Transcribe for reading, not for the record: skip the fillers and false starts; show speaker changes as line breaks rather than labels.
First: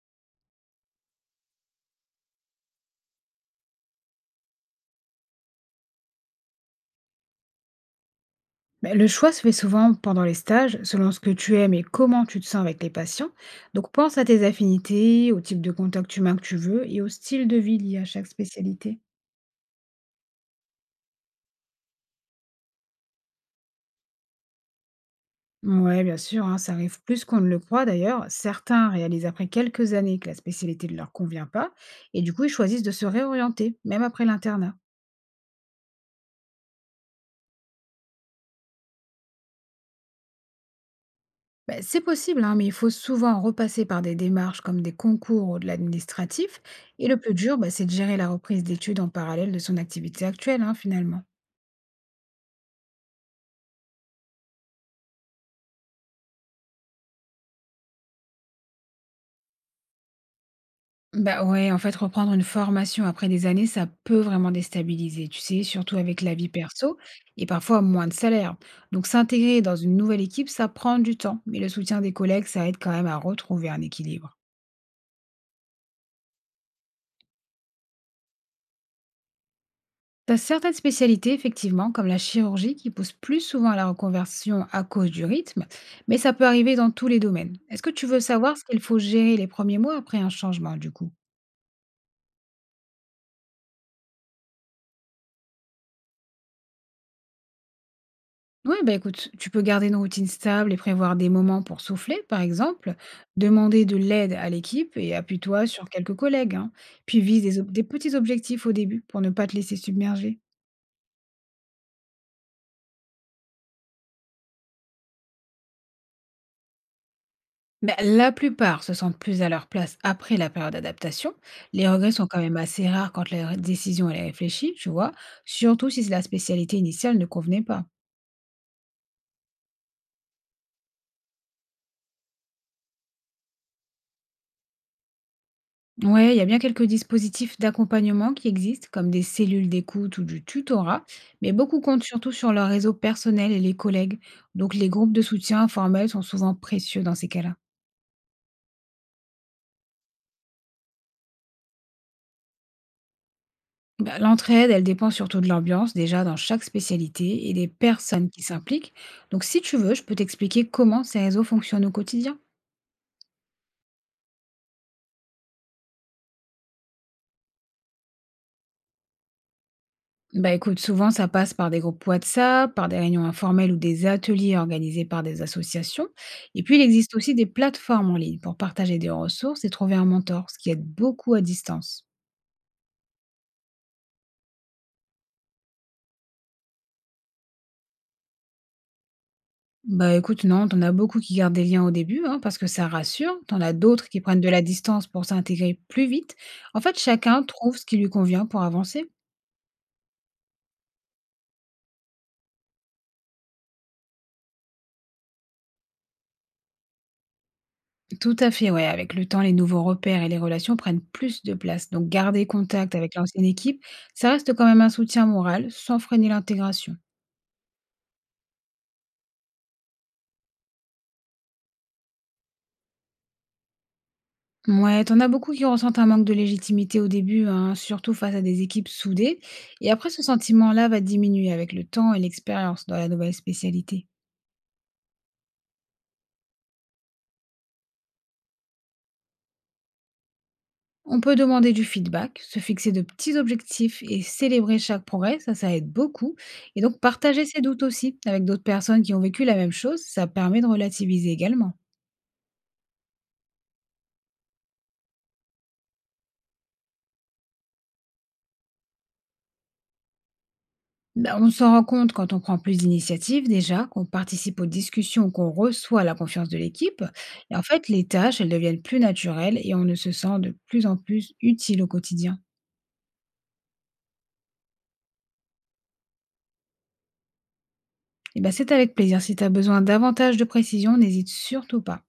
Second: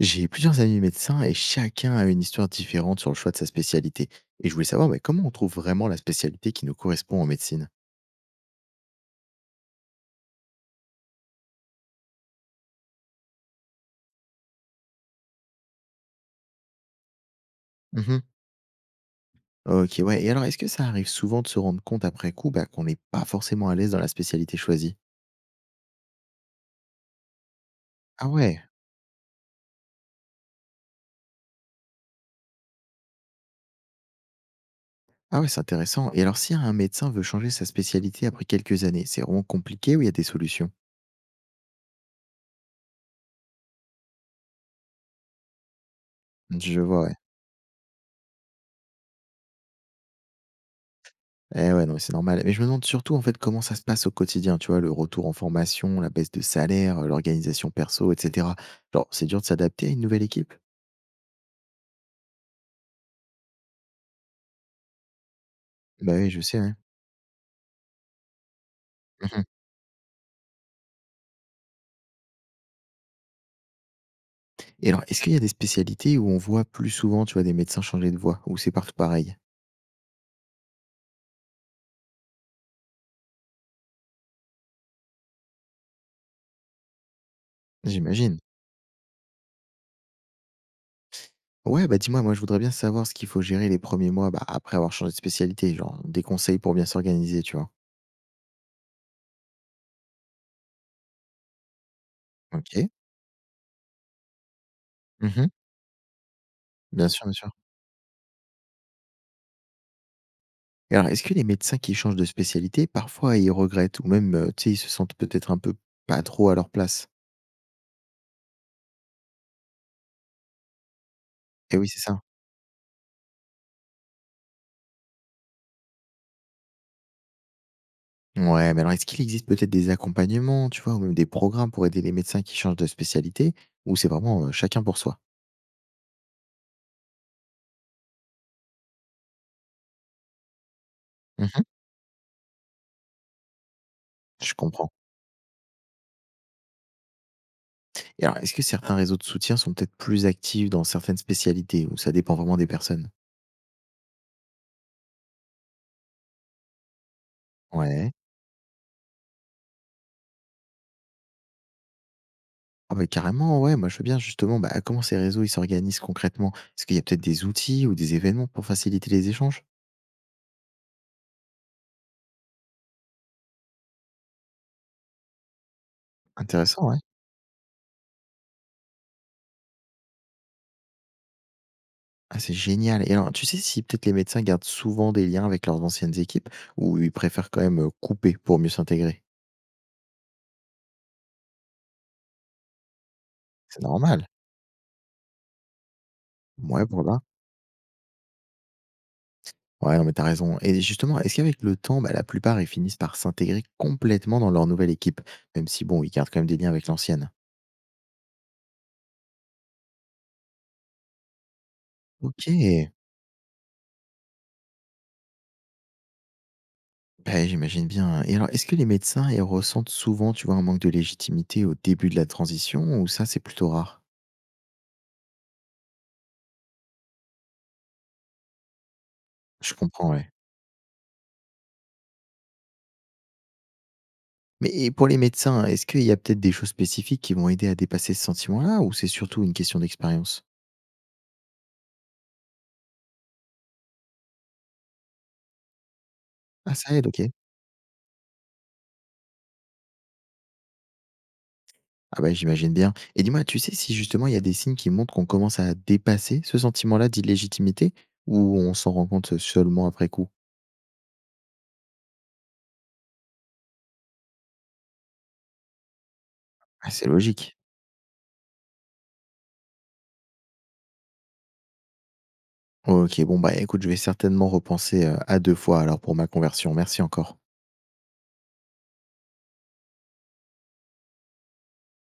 J'ai eu plusieurs amis médecins et chacun a une histoire différente sur le choix de sa spécialité. Et je voulais savoir mais comment on trouve vraiment la spécialité qui nous correspond en médecine.
Ben, le choix se fait souvent pendant les stages, selon ce que tu aimes et comment tu te sens avec les patients. Donc pense à tes affinités, au type de contact humain que tu veux et au style de vie lié à
Mhm.
chaque spécialité.
Ok, ouais. Et alors, est-ce que ça arrive souvent de se rendre compte après coup bah, qu'on n'est pas forcément à l'aise dans la spécialité choisie?
Ouais, bien sûr, hein, ça arrive plus qu'on ne le croit d'ailleurs.
Ah ouais,
Certains réalisent après quelques années que la spécialité ne leur convient pas et du coup ils choisissent de se réorienter, même après l'internat.
ah ouais, c'est intéressant. Et alors, si un médecin veut changer sa spécialité après quelques années, c'est vraiment compliqué ou il y a des solutions?
Ben, c'est possible, hein, mais il faut souvent repasser par des démarches comme des concours ou de l'administratif.
Je vois,
Et
ouais.
le plus dur, ben, c'est de gérer la reprise d'études en parallèle de son activité actuelle, hein, finalement.
Eh ouais, non, mais c'est normal. Mais je me demande surtout en fait comment ça se passe au quotidien, tu vois, le retour en formation, la baisse de salaire, l'organisation perso, etc. Genre, c'est dur de s'adapter à une nouvelle équipe?
Bah ouais, en fait, reprendre une formation après des années, ça peut vraiment déstabiliser, tu sais, surtout
Bah
avec
oui,
la
je
vie
sais, ouais.
perso et parfois moins de salaire. Donc
Mhm.
s'intégrer dans une nouvelle équipe, ça prend du temps, mais le soutien des collègues, ça aide quand même à retrouver un équilibre.
Et alors, est-ce qu'il y a des spécialités où on voit plus souvent, tu vois, des médecins changer de voie, ou c'est partout pareil?
T'as certaines spécialités, effectivement, comme la chirurgie, qui pousse plus souvent à la reconversion à cause du rythme, mais ça peut arriver dans tous les domaines. Est-ce que tu veux
J'imagine.
savoir ce qu'il faut gérer les premiers mois après un changement, du coup?
Ouais, bah dis-moi, moi je voudrais bien savoir ce qu'il faut gérer les premiers mois, bah, après avoir changé de spécialité, genre des conseils pour bien s'organiser, tu vois.
Oui, bah écoute, tu peux garder une routine stable et prévoir des moments pour souffler, par
Ok.
exemple, demander de l'aide à l'équipe et
Mhm.
appuie-toi sur quelques collègues, hein.
Bien
Puis
sûr, bien
vise
sûr.
des, des petits objectifs au début pour ne pas te laisser submerger.
Et alors, est-ce que les médecins qui changent de spécialité, parfois, ils regrettent ou même, tu sais, ils se sentent peut-être un peu pas trop à leur place?
Mais la plupart se sentent plus à leur place après la période d'adaptation.
Eh oui,
Les
c'est
regrets
ça.
sont quand même assez rares quand la décision elle est réfléchie, tu vois, surtout si la spécialité initiale ne convenait pas.
Ouais, mais alors est-ce qu'il existe peut-être des accompagnements, tu vois, ou même des programmes pour aider les médecins qui changent de spécialité ou c'est vraiment, chacun pour soi?
Ouais, il y a bien quelques dispositifs d'accompagnement qui existent, comme des cellules d'écoute ou du tutorat, mais
Mmh.
beaucoup comptent surtout sur leur réseau personnel et les collègues.
Je
Donc les
comprends.
groupes de soutien informels sont souvent précieux dans ces cas-là.
Et alors, est-ce que certains réseaux de soutien sont peut-être plus actifs dans certaines spécialités ou ça dépend vraiment des personnes?
Bah, l'entraide, elle dépend surtout de l'ambiance déjà dans chaque spécialité et des
Ouais.
personnes qui s'impliquent. Donc si tu veux, je peux t'expliquer comment ces réseaux fonctionnent au quotidien.
Ah bah, carrément, ouais, moi je veux bien justement, bah, comment ces réseaux, ils s'organisent concrètement? Est-ce qu'il y a peut-être des outils ou des événements pour faciliter les échanges?
Bah écoute, souvent ça passe par des groupes WhatsApp, par des réunions informelles ou des ateliers organisés par des associations. Et puis il
Intéressant, ouais.
existe aussi des plateformes en ligne pour partager des ressources et trouver un mentor, ce qui aide beaucoup à distance.
Ah, c'est génial et alors, tu sais si peut-être les médecins gardent souvent des liens avec leurs anciennes équipes ou ils préfèrent quand même, couper pour mieux s'intégrer?
Bah écoute, non, t'en as beaucoup qui gardent des liens au début, hein, parce que ça rassure. T'en as
C'est
d'autres qui
normal.
prennent de la distance pour s'intégrer plus vite. En
Ouais,
fait,
pour là
chacun trouve ce qui lui convient pour avancer.
ouais, non, mais t'as raison et justement, est-ce qu'avec le temps, bah, la plupart, ils finissent par s'intégrer complètement dans leur nouvelle équipe? Même si bon, ils gardent quand même des liens avec l'ancienne.
Tout à fait, ouais. Avec le temps, les nouveaux repères et les relations prennent plus de place. Donc, garder
OK.
contact avec l'ancienne équipe, ça reste quand même un soutien moral, sans freiner l'intégration.
Bah, j'imagine bien et alors est-ce que les médecins, ils ressentent souvent, tu vois, un manque de légitimité au début de la transition ou ça, c'est plutôt rare?
Ouais, t'en as beaucoup qui ressentent un manque de légitimité au début, hein, surtout face à des équipes soudées.
Je
Et
comprends,
après, ce
ouais.
sentiment-là va diminuer avec le temps et l'expérience dans la nouvelle spécialité.
Mais et pour les médecins, est-ce qu'il y a peut-être des choses spécifiques qui vont aider à dépasser ce sentiment-là ou c'est surtout une question d'expérience?
On peut demander du feedback, se fixer de petits objectifs et célébrer chaque progrès, ça aide beaucoup.
Ah,
Et
ça
donc,
aide, OK.
partager ses doutes aussi avec d'autres personnes qui ont vécu la même chose, ça permet de relativiser également.
Ah bah, j'imagine bien et dis-moi, tu sais si justement il y a des signes qui montrent qu'on commence à dépasser ce sentiment-là d'illégitimité ou on s'en rend compte, seulement après coup?
Ben, on s'en rend compte quand on prend plus d'initiatives déjà, qu'on participe aux discussions, qu'on reçoit la confiance de
Ah,
l'équipe.
c'est
Et
logique.
en fait, les tâches, elles deviennent plus naturelles et on ne se sent de plus en plus utile au quotidien.
OK, bon, bah, écoute, je vais certainement repenser, à 2 fois alors pour ma conversion. Merci encore.
Et ben, c'est avec plaisir. Si tu as besoin davantage de précision, n'hésite surtout pas.